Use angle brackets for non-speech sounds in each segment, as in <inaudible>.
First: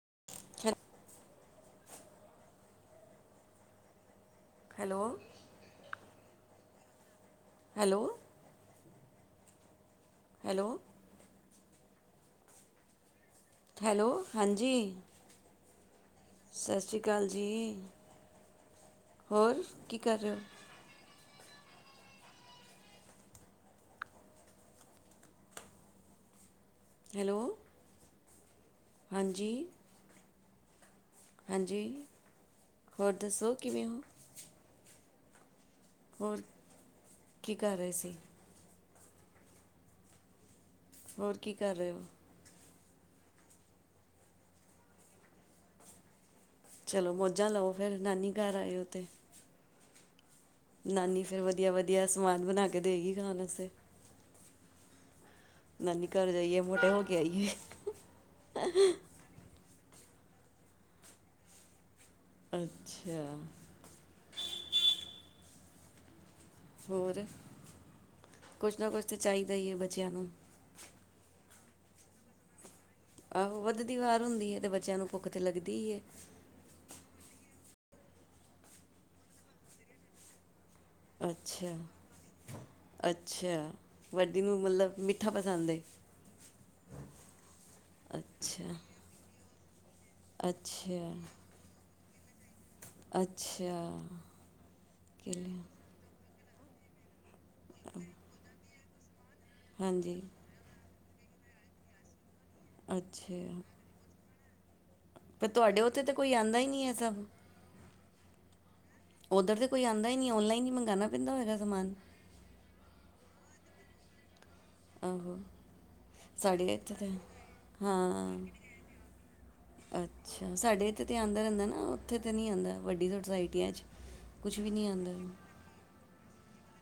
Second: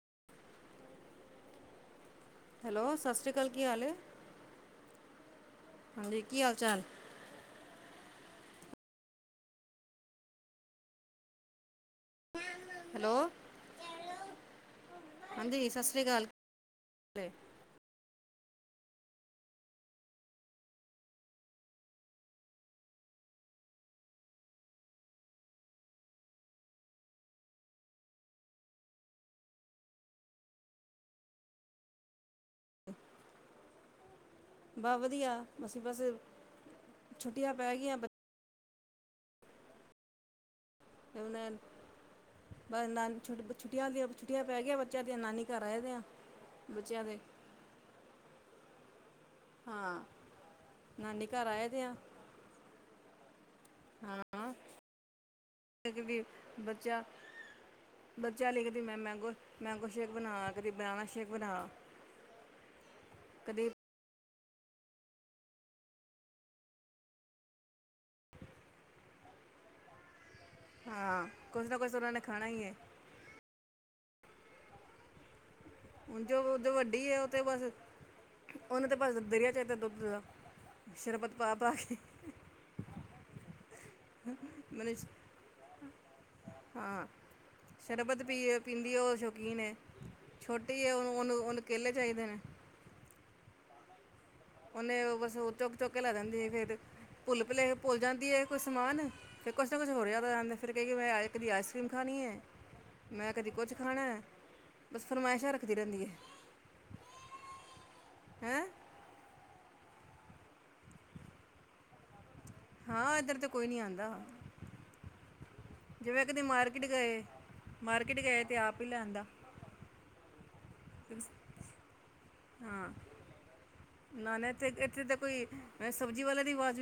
<unintelligible> Hello ਸਤਿ ਸ਼੍ਰੀ ਅਕਾਲ ਕੀ ਹਾਲ ਹੈ? ਹੈਲੋ। ਹਾਂਜੀ ਕੀ ਹਾਲ ਚਾਲ ਹੈਲੋ। ਹੈਲੋ। ਹੈਲੋ। ਹੈਲੋ ਹਾਂਜੀ। ਹਾਂਜੀ ਸਤਿ ਸ਼੍ਰੀ ਅਕਾਲ ਸਤਿ ਸ਼੍ਰੀ ਅਕਾਲ ਜੀ। ਹੋਰ ਕੀ ਕਰ ਰਹੇ ਹੋ? ਹੈਲੋ। ਹਾਂਜੀ ਹਾਂਜੀ ਹੋਰ ਦੱਸੋ ਕਿਵੇਂ ਉ ਵਧੀਆ ਬਸ ਬਸ ਛੁੱਟੀਆਂ ਕੀ ਪੈ ਕਰ ਰਹੇ ਗਈਆਂ ਬ ਸੀ ਹੋਰ ਕੀ ਕਰ ਰਹੇ ਉ ਬ ਨਾਨੀਛੁੱਟ ਛੁੱਟੀਆਂ ਦੀਆਂ ਛੁੱਟ ਪੈ ਗ ਗਿਆ ਬੱਚਿਆਂ ਦੀਆਂ ਨਾਨੀ ਘਰ ਰਹਿ ਰੇ ਆ। ਬੱਚਿਆਂ ਚਲੋ ਦੇ ਮੌੋਝਾਂ ਲਓ ਫੇਰ ਨਾਨੀ ਘਰ ਆਇਉਂ ਤੇ ਹਾਂ। ਨਾਨੀ ਫਿਰ ਘਰ ਆਏ ਵਧੀਆ ਦੇ ਆ ਵਧੀਆ ਸਮਾਨ ਬਣਾ ਕੇ ਦੇਗੀ ਖਾਣ ਵਾਸਤੇ ਹੂੰ ਨਾਨੀ ਦੀ ਘਰ ਜਾਈਏ ਮੋਟੇ ਬੱਚਾ ਹੋ ਕੇ ਆਈਏ ਬੱਚਾ ਲਿਖਦੀ ਮੈਂ ਮੈਂਗੋ ਮੈਂਗੋ ਸ਼ੇਕ ਬਣਾ ਕਦੀ ਬਨਾਨਾ ਸ਼ੇਕ ਬਣਾ ਅੱਛਾ। ਕਦੀ ਹੋਰ ਕੁਛ ਨਾ ਕੁਛ ਤਾਂ ਚਾਹੀਦਾ ਹੀ ਹੈ ਬੱਚਿਆਂ ਨੂੰ ਹਾਂ ਕੁਛ ਨਾ ਕੁਛ ਉਹਨਾਂ ਨੇ ਖਾਣਾ ਹੀ ਹੈ। ਆਹੋ ਵੱਧਦੀ ਵਾਰ ਹੁੰਦੀ ਹੈ ਤੇ ਬੱਚਿਆਂ ਨੂੰ ਭੁੱਖ ਤੇ ਲੱਗਦੀ ਹੀ ਹੈ ਜੋ ਉਤੇ ਵੱਡੀ ਆ ਉਹ ਤੇ ਬਸ ਉਹਨੂੰ ਤੇ ਬਸ ਦਰਿਆ ਚਾਹੀਦਾ ਦੁੱਧ ਦਾ ਸ਼ਰਬਤ ਪਾ ਅੱਛਾ ਪਾ ਕੇ ਅੱਛਾ ਵੱਡੀ ਨੂੰ ਮੈਨੂੰ ਮਤਲਬ ਸ਼- ਮਿੱਠਾ ਪਸੰਦ ਏ, ਹਾਂ ਸ਼ਰਬਤ ਪੀ ਅੱਛਾ। ਪੀਂਦੀ ਉਹ ਸ਼ੌਕੀਨ ਹੈ ਛੋਟੀ ਉਹ ਅੱਛਾ ਉਹਨੂੰ ਉਹਨੂੰ ਕੇਲੇ ਚਾਹੀਦੇ ਨੇ ਅੱਛਾ। ਉਹਨੇ ਬਸ ਉਹ ਕੇਲੇ ਚੁੱਕ ਚੁੱਕ ਕੇ ਲੈ ਜਾਦੀ ਏ ਫਿਰ ਭੁੱਲ ਭਲੇ ਭੁੱਲ ਜਾਂਦੀ ਹੈ ਕੁ ਸਮਾਨ ਫੇ ਕੁਛ ਨਾ ਕੁਛ ਹੋਰ ਹਾਂਜੀ ਯਾਦਾ ਜਾਂ ਫਿਰ ਕਈ ਕਿ ਮੈਂ ਕਦੀ ਆਇਸ ਕਰ੍ਰੀਮ ਖਾਨੀ ਹੈ। ਮੈਂ ਕਦੀ ਕੁਛ ਖਾਣਾ ਬਸ ਫ ਫਰਮਾਇਸ਼ਾਂ ਰੱਖਦੀ ਤੁਹਾਡੇ ਉੱਥੇ ਰਹਿੰਦੀ ਤਾਂ ਕੋਈ ਆਉਂਦਾ ਹੀ ਨਹੀਂ ਹੈ। ਸਭ ਹੈਂ ਉੱਧਰ ਤਾਂ ਕੋਈ ਆਉਂਦਾ ਹੀ ਨਹੀਂ ਔਨਲਾਈਨ ਹੀ ਮੰਗਵਾਉਣਾ ਪੈਂਦਾ ਹੋਏਗਾ ਸਮਾਨ ਹਾਂ ਇੱਧਰ ਤੇ ਕੋਈ ਨੀ ਆਉਂਦਾ ਆਹੋ ਸਾਡੇ ਇੱਥੇ ਗਏ ਮਾਰਕੀਟ ਗਏ ਹਾਂ ਤੇ ਆਪ ਹੀ ਲੈ ਆਂਦਾ ਅੱਛਾ ਸਾਡੇ ਜਥੇ ਆਉਂਦਾ ਰਹਿੰਦਾ ਨਾ ਉੱਥੇ ਤੇ ਨੀ ਆਉਂਦਾ ਹਾਂ ਵੱਡੀ ਸਸਾਇਟ ਨਾ ਨਾ ਕੁਛ ਵੀ ਇੱਥੇ ਨੀ ਇੱਥੇ ਆਉਂਦਾ ਤਾਂ ਕੋਈ ਅ, <unintelligible>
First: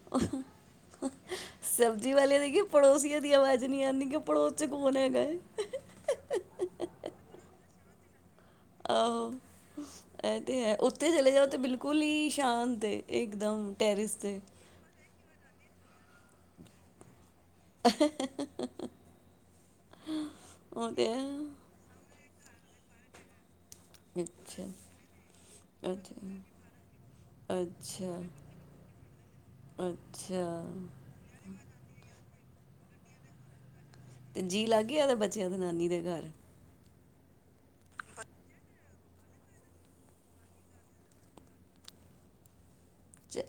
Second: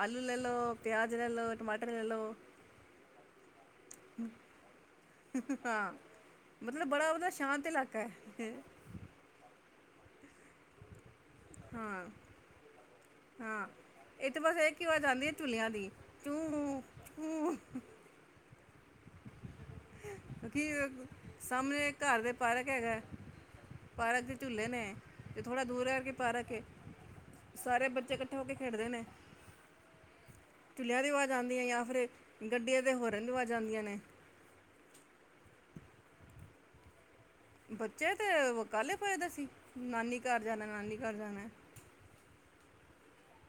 ਆਲੂ ਲੈ ਲਓ ਪਿਆਜ਼ ਲੈ ਲਓ ਟਮਾਟਰ ਲੈ ਸਬਜ਼ੀ ਲਓ ਵਾਲੇ ਦੇ ਕਿ ਪੜੋਸੀਆਂ ਦੀ ਆਵਾਜ਼ ਨੀ ਆਉਂਦੀ ਕਿ ਪੜੋਸ ਚ ਕੌਣ ਹੈਗਾ ਹੈ ਹਾਂ ਮਤਲਬ ਬੜਾ ਉਹਦਾ ਸ਼ਾਂਤ ਇਲਾਕਾ ਹੈ ਆਹੋ ਇਹ ਤੇ ਹੈ ਉਥੇ ਚਲੇ ਜਾਓ ਤੇ ਬਿਲਕੁਲ ਹਾਂ ਹੀ ਸ਼ਾਂਤ ਇਕ ਹਾਂ ਦਮ ਟੈਰਿਸ ਤੇ ਹੂੰ ਹੂੰ <unintelligible> ਕੀ ਉਹ ਤੇ ਹੈ ਸਾਹਮਣੇ ਘਰ ਦੇ ਪਾਰਕ ਹੈਗਾ ਪਾਰਕ ਦੇ ਅੱਛਾ ਝੂਲੇ ਨੇ ਤੇ ਥੋੜ੍ਹਾ ਦੂਰ ਹੈ ਕੇ ਅੱਛਾ ਪਾਰਕ ਸਾਰੇ ਬੱਚੇ ਅੱਛਾ ਇਕੱਠੇ ਹੋ ਕੇ ਖੇਡਦੇ ਨੇ ਅੱਛਾ ਚੁਲਿਆਂ ਦੀ ਆਵਾਜ਼ ਆਉਂਦੀ ਹੈ ਜਾਂ ਫਿਰ ਗੱਡੀਆਂ ਦੇ ਹੋਰਨ ਦੀ ਆਵਾਜ਼ ਆਉਂਦੀਆਂ ਨੇ ਅਤੇ ਜੀ ਲਾਗੇ ਉਹਦੇ ਬੱਚਿਆਂ ਨਾਨੀ ਦੇ ਘਰ ਬੱਚੇ ਤੇ ਕੱਲ ਫਜਦਾ ਸੀ ਨਾਨੀ ਘਰ ਜਾਣਾ ਨਾਨੀ ਘਰ ਜਾਣਾ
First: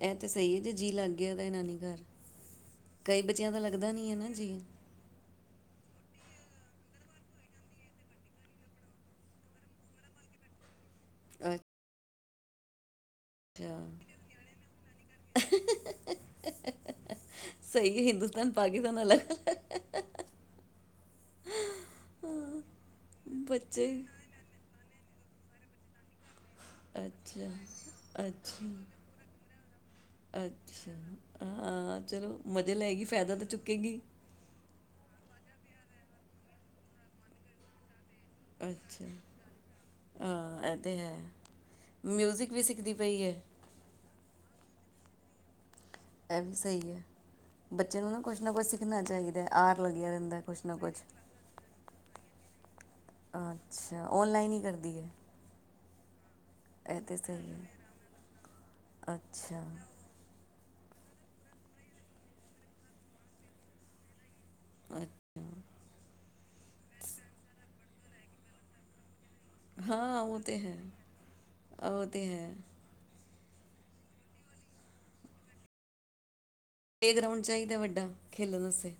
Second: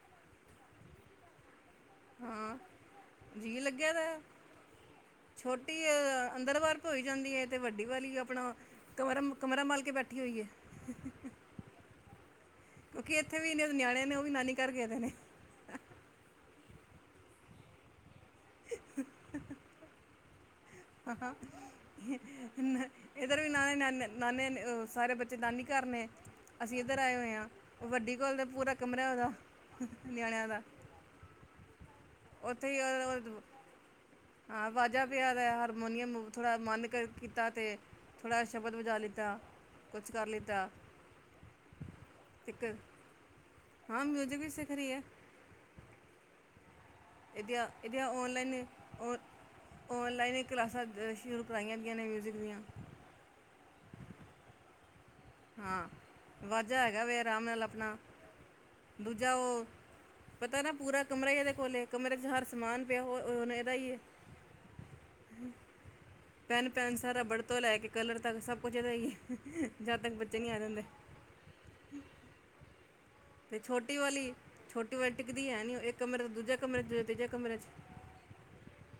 ਇਹ ਤਾਂ ਸਹੀ ਹੈ ਜੇ ਜੀਅ ਲੱਗ ਗਿਆ ਤਾਂ ਇਹਨਾਂ ਨੀ ਹਾਂ ਕਈ ਬੱਚਿਆਂ ਦਾ ਜੀਅ ਲੱਗਦਾ ਲੱਗਿਆ ਨੀ ਹੈ ਦਾ ਨਾ ਜੀ ਛੋਟੀ ਅੰਦਰ ਬਾਹਾਰ ਭੋਈ ਜਾਂਦੀ ਹੈ ਤੇ ਵੱਡੀ ਵਾਲੀ ਆਪਣਾ ਕਮਰ ਕਮਰਾ ਮਲ ਕੇ ਬੈਠੀ ਹੋਈ ਹੈ ਕਿਉਂਕਿ ਇੱਥੇ ਵੀ ਇੰਨੇ ਅੱਛਾ ਨਿਆਣੇਿਆਂ ਨੇ ਉਹ ਵੀ ਨਾਨੀ ਘਰ ਗਏਦੇ ਨੇ ਸਹੀ ਹਿੰਦੂ ਪਾਕਿਸਾਨਲ ਇਧਰ ਵੀ ਨਾਨੇ ਬੱਚੇ ਨਾਨੇ ਨਾਨੇ ਸਾਰੇ ਬੱਚੇ ਦ ਨੀ ਕਰਨੇ ਅਸੀਂ ਇੱਧਰ ਆਏ ਹੋਏ ਅੱਛਾ ਹਾਂ ਉਹ ਵੱਡੀ ਕੋਲ ਦਾ ਪੂਰਾ ਕਮਰਾ ਉਹਦਾ ਨਿਆਣਿਆਂ ਦਾ ਅੱਛਾ ਅੱਛਾ ਚਲੋ ਉੱਥੇ ਮਜ਼ੇ ਹੀ ਲੈਗੀ ਫਾਇਦਾ ਤਾਂ ਚੁੱਕੇਗੀ ਹਾਂ ਵਾਜਾ ਪਿਆ ਹਰ ਹਰਮੋਨੀਅਮ ਨੂੰ ਥੋੜ੍ਹਾ ਮਨ ਕੀਤਾ ਤੇ ਥੋੜ੍ਹਾ ਸ਼ਬਦ ਵਜਾ ਅੱਛਾ ਲਿੱਤਾ ਕੁਛ ਕਰ ਲਿੱਤਾ ਹਾਂ ਇਹ ਤੇ ਹੈ ਮਿਊਜਿਕ ਵੀ ਇੱਕ ਸਿੱਖਦੀ ਪਈ ਹੈ ਹਾਂ ਮਿਊਜਿਕ ਹੀ ਸਿੱਖ ਰਹੀ ਹੈ ਇਹ ਵੀ ਸਹੀ ਹੈ ਇਹਦੀਆਂ ਬੱਚੇ ਇਹਦੀਆਂ ਨੂੰ ਨਾ ਕੁਛ ਨਾ ਔਨਲਾਈਨ ਕੁਛ ਸਿੱਖਣਾ ਔ ਚਾਹੀਦਾ ਹੈ ਆਰ ਲੱਗਿਆ ਰਹਿੰਦਾ ਔਨਲਾਈਨ ਕੁਛ ਨਾ ਕਲਾਸਾਂ ਕੁਛ ਸ਼ੁਰੂ ਕਰਵਾਈਆਂ ਵੀਆਂ ਨੇ ਮਿਊਜਿਕ ਦੀਆਂ ਅੱਛਾ ਔਨਲਾਈਨ ਹੀ ਕਰਦੀ ਹੈ ਹਾਂ ਵਾਜ਼ਾ ਇਹ ਹੈਗਾ ਵ ਤੇ ਆਰਾਮ ਸਹੀ ਨਾਲ ਹੈ ਆਪਣਾ ਦੂਜਾ ਅੱਛਾ ਉਹ ਪਤਾ ਨਾ ਪੂਰਾ ਕਮਰਾ ਹੀ ਇਹਦੇ ਕੋਲ ਕਮਰੇ ਚ ਹਰ ਸਮਾਨ ਪਿਆ ਹੁਣ ਇਹਦਾ ਹੈ ਅੱਛਾ ਪੈਨ ਪੈਨਸ ਰਬੜ ਤੋਂ ਲੈ ਕੇ ਕਲਰ ਤੱਕ ਸਭ ਕੁਝ ਹੀ ਜਦ ਤੱਕ ਹਾਂ ਬੱਚੇ ਨਹੀਂ ਆ ਹੋਤੇ ਹੈ ਜਾਂਦੇ ਹੋਤੇ ਹੈ ਤੇ ਛੋਟੀ ਵਾਲੀ ਛੋਟੀ ਵਾਲੈਂਟਿਕਦੀ ਹੈ ਨ ਇੱਕ ਕਮਰੇ ਦਾ ਦੂਜਾ ਪਲੇਅਗਰਾਾਊਂਡ ਚਾਹੀਦਾ ਵੱਡਾ ਖੇਲਣ ਵਸਤੇ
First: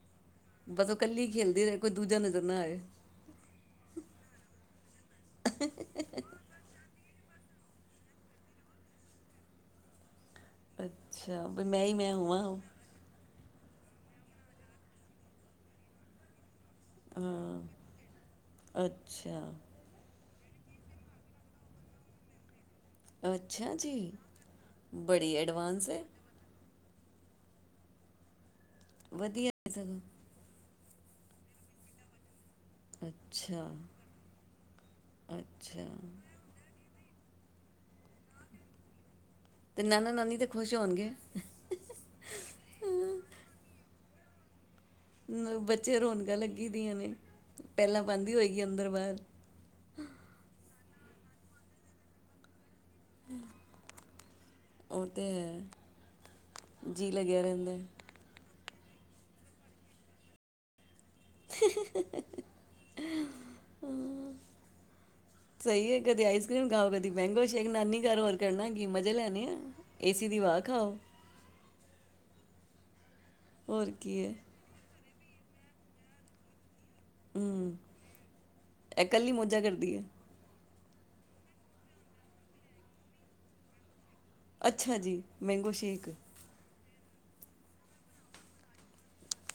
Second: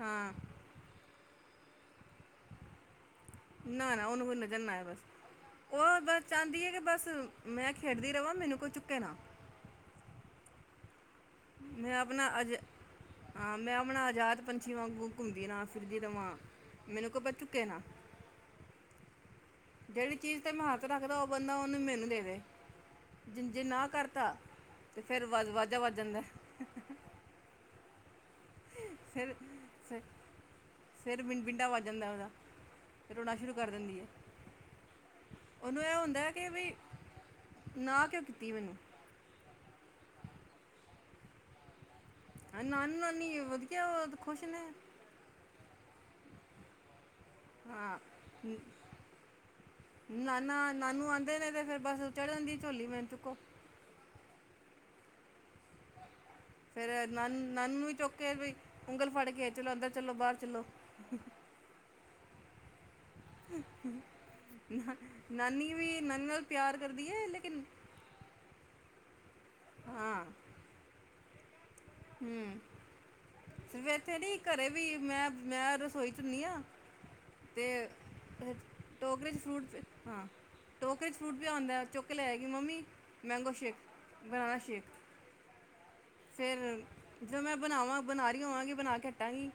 ਹਾਂ ਬਸ ਕੱਲੀ ਖੇਲਦੇ ਰਹੇ ਕੋਈ ਦੂਜਾ ਨਜ਼ਰ ਨਾ ਆਏ ਨਾ ਨਾ ਉਹਨੂੰ ਕੋਈਨੂੰ ਜਾਂਨਾ ਆ ਬਸ ਉਹ ਬਸ ਚਾਹਦੀ ਹੈ ਕਿ ਬਸ ਮੈਂ ਖੇਡਦੀ ਰਵਾਂ ਮੈਨੂੰ ਕੋਈ ਚੁੱਕੇ ਨਾ <unintelligible> ਅੱਛਾ ਵੀ ਮੈਂ ਹੀ ਮੈਂ ਆਪਣਾ ਹਵਾਂ ਅਜ ਹਾਂ ਮੈਂ ਹਣਾ ਆਜ਼ਾਤ ਪੰਛੀ ਵਾਂਗ ਘੁੰਮਦੀ ਨਾ ਫਿਰਦੀ ਤਾਂ ਮਾਂ ਮੈਨੂੰ ਕੋ ਪਰ ਚੁੱਕੇ ਨਾ ਅੱਛਾ ਜਿਹੜੀ ਚੀਜ਼ ਤੇ ਮੈਂ ਹੱਥ ਰੱਖਦਾ ਉਹ ਬੰਦਾ ਉਹਨੂੰ ਮੈਨੂੰ ਦੇ ਦੇ ਜ ਜੇ ਅੱਛਾ ਨਾ ਜੀ ਕਰਤਾ ਤੇ ਬੜੀ ਫੇਿਰਵਾਜ਼ ਵਾਜਾ ਐਡਵਾਂਸ ਵੱਧ ਹੈ ਜਾਂਦਾ ਫਿਰ ਵਧੀਆ ਸੋਂ ਫਿਰ- ਫਿਰ ਮਿੰਨਪਿੰਡਾ ਵੱ ਜਾਂਦਾ ਉਹਦਾ ਰੋਣਾ ਸ਼ੁਰੂ ਅੱਛਾ ਕਰ ਦਿੰਦੀ ਹੈ ਨੂੰ ਅੱਛਾ ਇਹ ਹੁੰਦਾ ਕਿ ਬ ਨਾ ਕਿਉਂ ਕੀਤੀ ਮੈਨੂੰ ਤੇ ਨਾਨ ਨਾਨੀ ਤੇ ਖੁਸ਼ ਹੋਣਗੇ ਨਾਨੀ ਨਾਨੀ ਵਧੀਆ ਖੁਸ਼ ਨੇ ਅ ਬੱਚੇ ਰੌਣਕਾਂ ਲੱਗੀ ਦੀਆਂ ਨੇ ਹਾਂ ਪਹਿਲਾਂ ਬਦੀ ਨ- ਹੋਈਈ ਅੰਦਰ ਬਾਹਦ ਨਾਨਾ ਨਾਨੂ ਆਉਂਦੇ ਨੇ ਤੇ ਫੇਰ ਬੱਸ ਚੜ੍ਹਨਦੀ ਝੋਲੀ ਮਿੰਨਤ ਕੋ ਹੋਤੇ ਹੈ ਫੇਰ ਜੀ ਨਾਨ ਲੱਗਿਆ ਰਹਿੰਦਾ ਨਾਨ ਹੈ। ਵੀ ਚੁੱਕੇ ਬ ਉਂਗਲ ਫੜ ਕੇ ਚਲੋ ਅੰਦਰ ਚੱਲੋ ਬਾਹਰ ਚਲੋ <unintelligible> ਨਾ- ਨਾਨੀ ਸਹੀ ਹੈ ਵੀ ਕਦੇ ਨਾਨੀ ਨਾਲ ਆਈਸ ਕਰ੍ਰੀਮ ਪਿਆਰ ਖਾਓ ਕਰਦੀ ਕਦੇ ਹੈ ਮੈਂਗੋ ਲੇਕਿਨ ਸ਼ੇਕ ਨਾਨੀ ਘਰ ਹੋਰ ਕਰਨਾ ਕੀ ਮਜ਼ੇ ਲੈਣੇ ਆ ਏਸੀ ਦੀ ਵਵਾ ਖਾਓ ਹਮ ਸਿਰਫ ਹੋਰ ਇੱਥੇ ਕੀ ਹੈ ਨੀ ਇਹ ਘਰੇ ਵੀ ਮੈਂ ਮੈਂ ਰਸੋਈ ਚੁੰਨੀ ਆ ਅਤੇ ਟੋਗਰੇ ਇਕੱਲੀ ' ਮੋਜਾ ਫੂਟ ਕਰਦੀ ਹੈ ਹਾਂ ਟੋਕਰੇ ਚ ਫਰੂਟ ਪਿਆ ਆਉਂਦਾ ਚੁੱਕ ਲੈ ਆਗੀ mummy mango shake banana shake ਅੱਛਾ ਜੀ ਮੈਂਗੋ ਸ਼ੇਕ ਫਿਰ ਜਦੋਂ ਮੈਂ ਬਣਾਵਾਂ ਬਣਾ ਰਹੀ ਹੋਵਾਂਗੀ ਬਣਾ ਕੇ ਹੱਟਾਂਗੀ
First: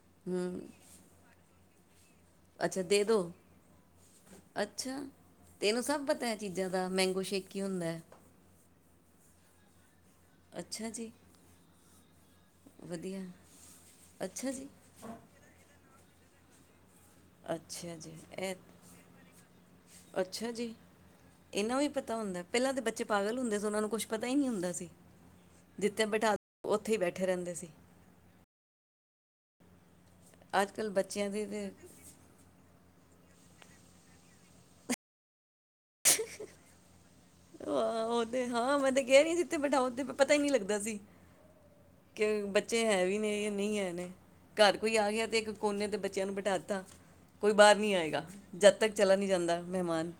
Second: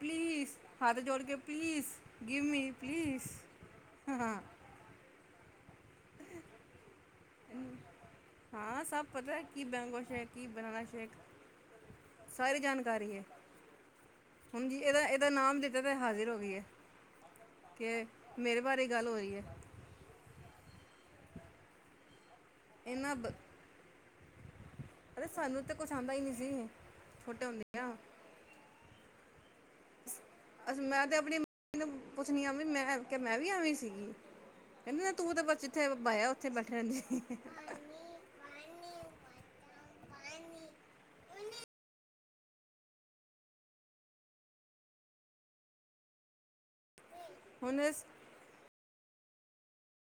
ਪਲੀਜ਼ ਹੂੰ ਹੱਥ ਜੋੜ ਕੇ ਪਲੀਜ਼ ਗਿਵ ਮੀ ਅੱਛਾ ਦੇ ਪਲੀਜ਼ ਦਿਓ ਹਾਂ ਹਾਂ ਤ ਇਹਨੂੰ ਸਭ ਪਤਾ ਹੈ ਚੀਜ਼ਾਂ ਦਾ ਮਹਿੰ ਗੋ ਸ਼ਕ ਹੀ ਹੁੰਦਾ ਹਾਂ ਸਭ ਪਤਾ ਕੀ ਬੈਂਗ ਸ਼ੇਕ ਕੀ ਬਨਾਲਾ ਅੱਛਾ ਸ਼ੇਖ ਜੀ ਸਾਰੀ ਜਾਣਕਾਰੀ ਹੈ ਵਧੀਆ ਹੁਣ ਜੀ ਇਹਦਾ ਇਹਦਾ ਨਾਮ ਦਿੱਤਾ ਤੇ ਹਾਜ਼ਿਰ ਹੋ ਗਈ ਹੈ ਅੱਛਾ ਕਿ ਜੀ ਇਹ ਮੇਰੇ ਬਾਰੇ ਗੱਲ ਹੋ ਰਹੀ ਹੈ ਇਹਨਾ ਨੂੰ ਹੀ ਪਤਾ ਹੁੰਦਾ ਪਹਿਲਾਂ ਦੇ ਬੱਚੇ ਪਾਗਲ ਹੁੰਦੇ ਸੀ ਉਹਨਾਂ ਨੂੰ ਕੁਛ ਪਤਾ ਹੀ ਨਹੀਂ ਹੁੰਦਾ ਸੀ ਅ ਸਾਨੂੰ ਤੇ ਕੁਛ ਜਿੱਥੇ ਆਉਂਦਾ ਹੀ ਬਿਠਾ ਨਹੀਂ ਸੀ ਦਿਓ, ਉੱਥੇ ਹੀ ਬੈਠੇ ਛੋਟੇ ਰਹਿੰਦੇ ਸੀ ਹੁੰਦੇ ਆ ਅੱਜ ਅੱਛ ਕੱਲ ਮੈਂ ਤੇ ਬੱਚਿਆਂ ਆਪਣੀ ਦੇ ਮੰਮੀ ਨੂੰ ਪੁੱਛਣੀ ਆ ਵੀ ਮੈਂ ਮੈਂ ਵੀ ਸੀਗੀ ਕਹਿੰਦੇ ਤੂੰ ਤਾਂ ਬੱਚ ਆਹ ਉਹ ਤੇ ਹਾਂ ਮੈਂ ਤੇ ਕਹਿ ਰਹੀ ਜਿੱਥੇ ਬਿਠਾ ਤੇ ਪਤਾ ਹੀ ਨਹੀਂ ਲੱਗਦਾ ਸੀ ਕਿ ਬੱਚੇ ਹੈ ਵੀ ਨੇ ਜਾਂ ਨਹੀਂ ਹੈ ਨੇ ਘਰ ਕੋਈ ਆ ਗਿਆ ਅਤੇ ਇੱਕ ਕੋਨੇ ਤੇ ਬੱਚਿਆਂ ਨੂੰ ਬਿਠਾਤਾ ਕੋਈ ਬਾਹਰ ਹੁਣ ਨਹੀਂ ਆਏਗਾ ਜਦ ਤੱਕ ਚਲਾ ਨਹੀਂ ਜਾਂਦਾ ਮਹਿਮਾਨ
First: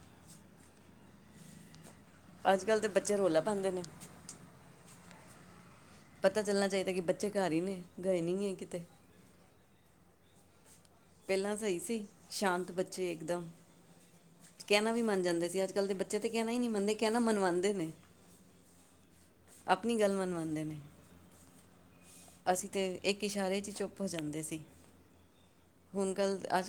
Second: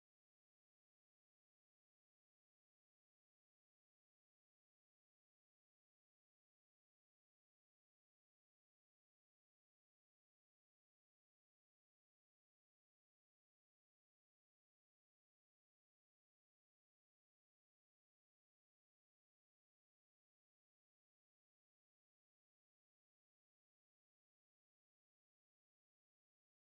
ਅੱਜ ਕੱਲ੍ਹ ਦੇ ਬੱਚੇ ਰੌਲਾ ਪਾਉਂਦੇ ਨੇ ਪਤਾ ਚੱਲਣਾ ਚਾਹੀਦਾ ਕਿ ਬੱਚੇ ਘਰ ਹੀ ਨੇ ਗਏ ਨ ਹੈ ਕਿਤੇ ਪਹਿਲਾਂ ਸਹੀ ਸੀ ਸ਼ਾਂਤ ਬੱਚੇ ਇਕਦਮ ਕਹਿਣਾ ਵੀ ਮੰਨ ਜਾਂਦੇ ਸੀ ਅੱਜ ਕੱਲ ਦੇ ਬੱਚੇ ਤਾਂ ਕਹਿਣਾ ਹੀ ਨਹੀਂ ਮੰਨਦੇ ਕਹਿਣਾ ਮਨਵਾਉਂਦੇ ਨੇ ਆਪਣੀ ਗੱਲ ਮਨਵਾਉਂਦੇ ਨੇ ਅਸੀਂ ਤੇ ਇੱਕ ਇਸ਼ਾਰੇ ਚ ਚੁੱਪ ਹੋ ਜਾਂਦੇ ਸੀ ਹੁਣ ਕੱਲ ਅੱਜ ਕੱਲ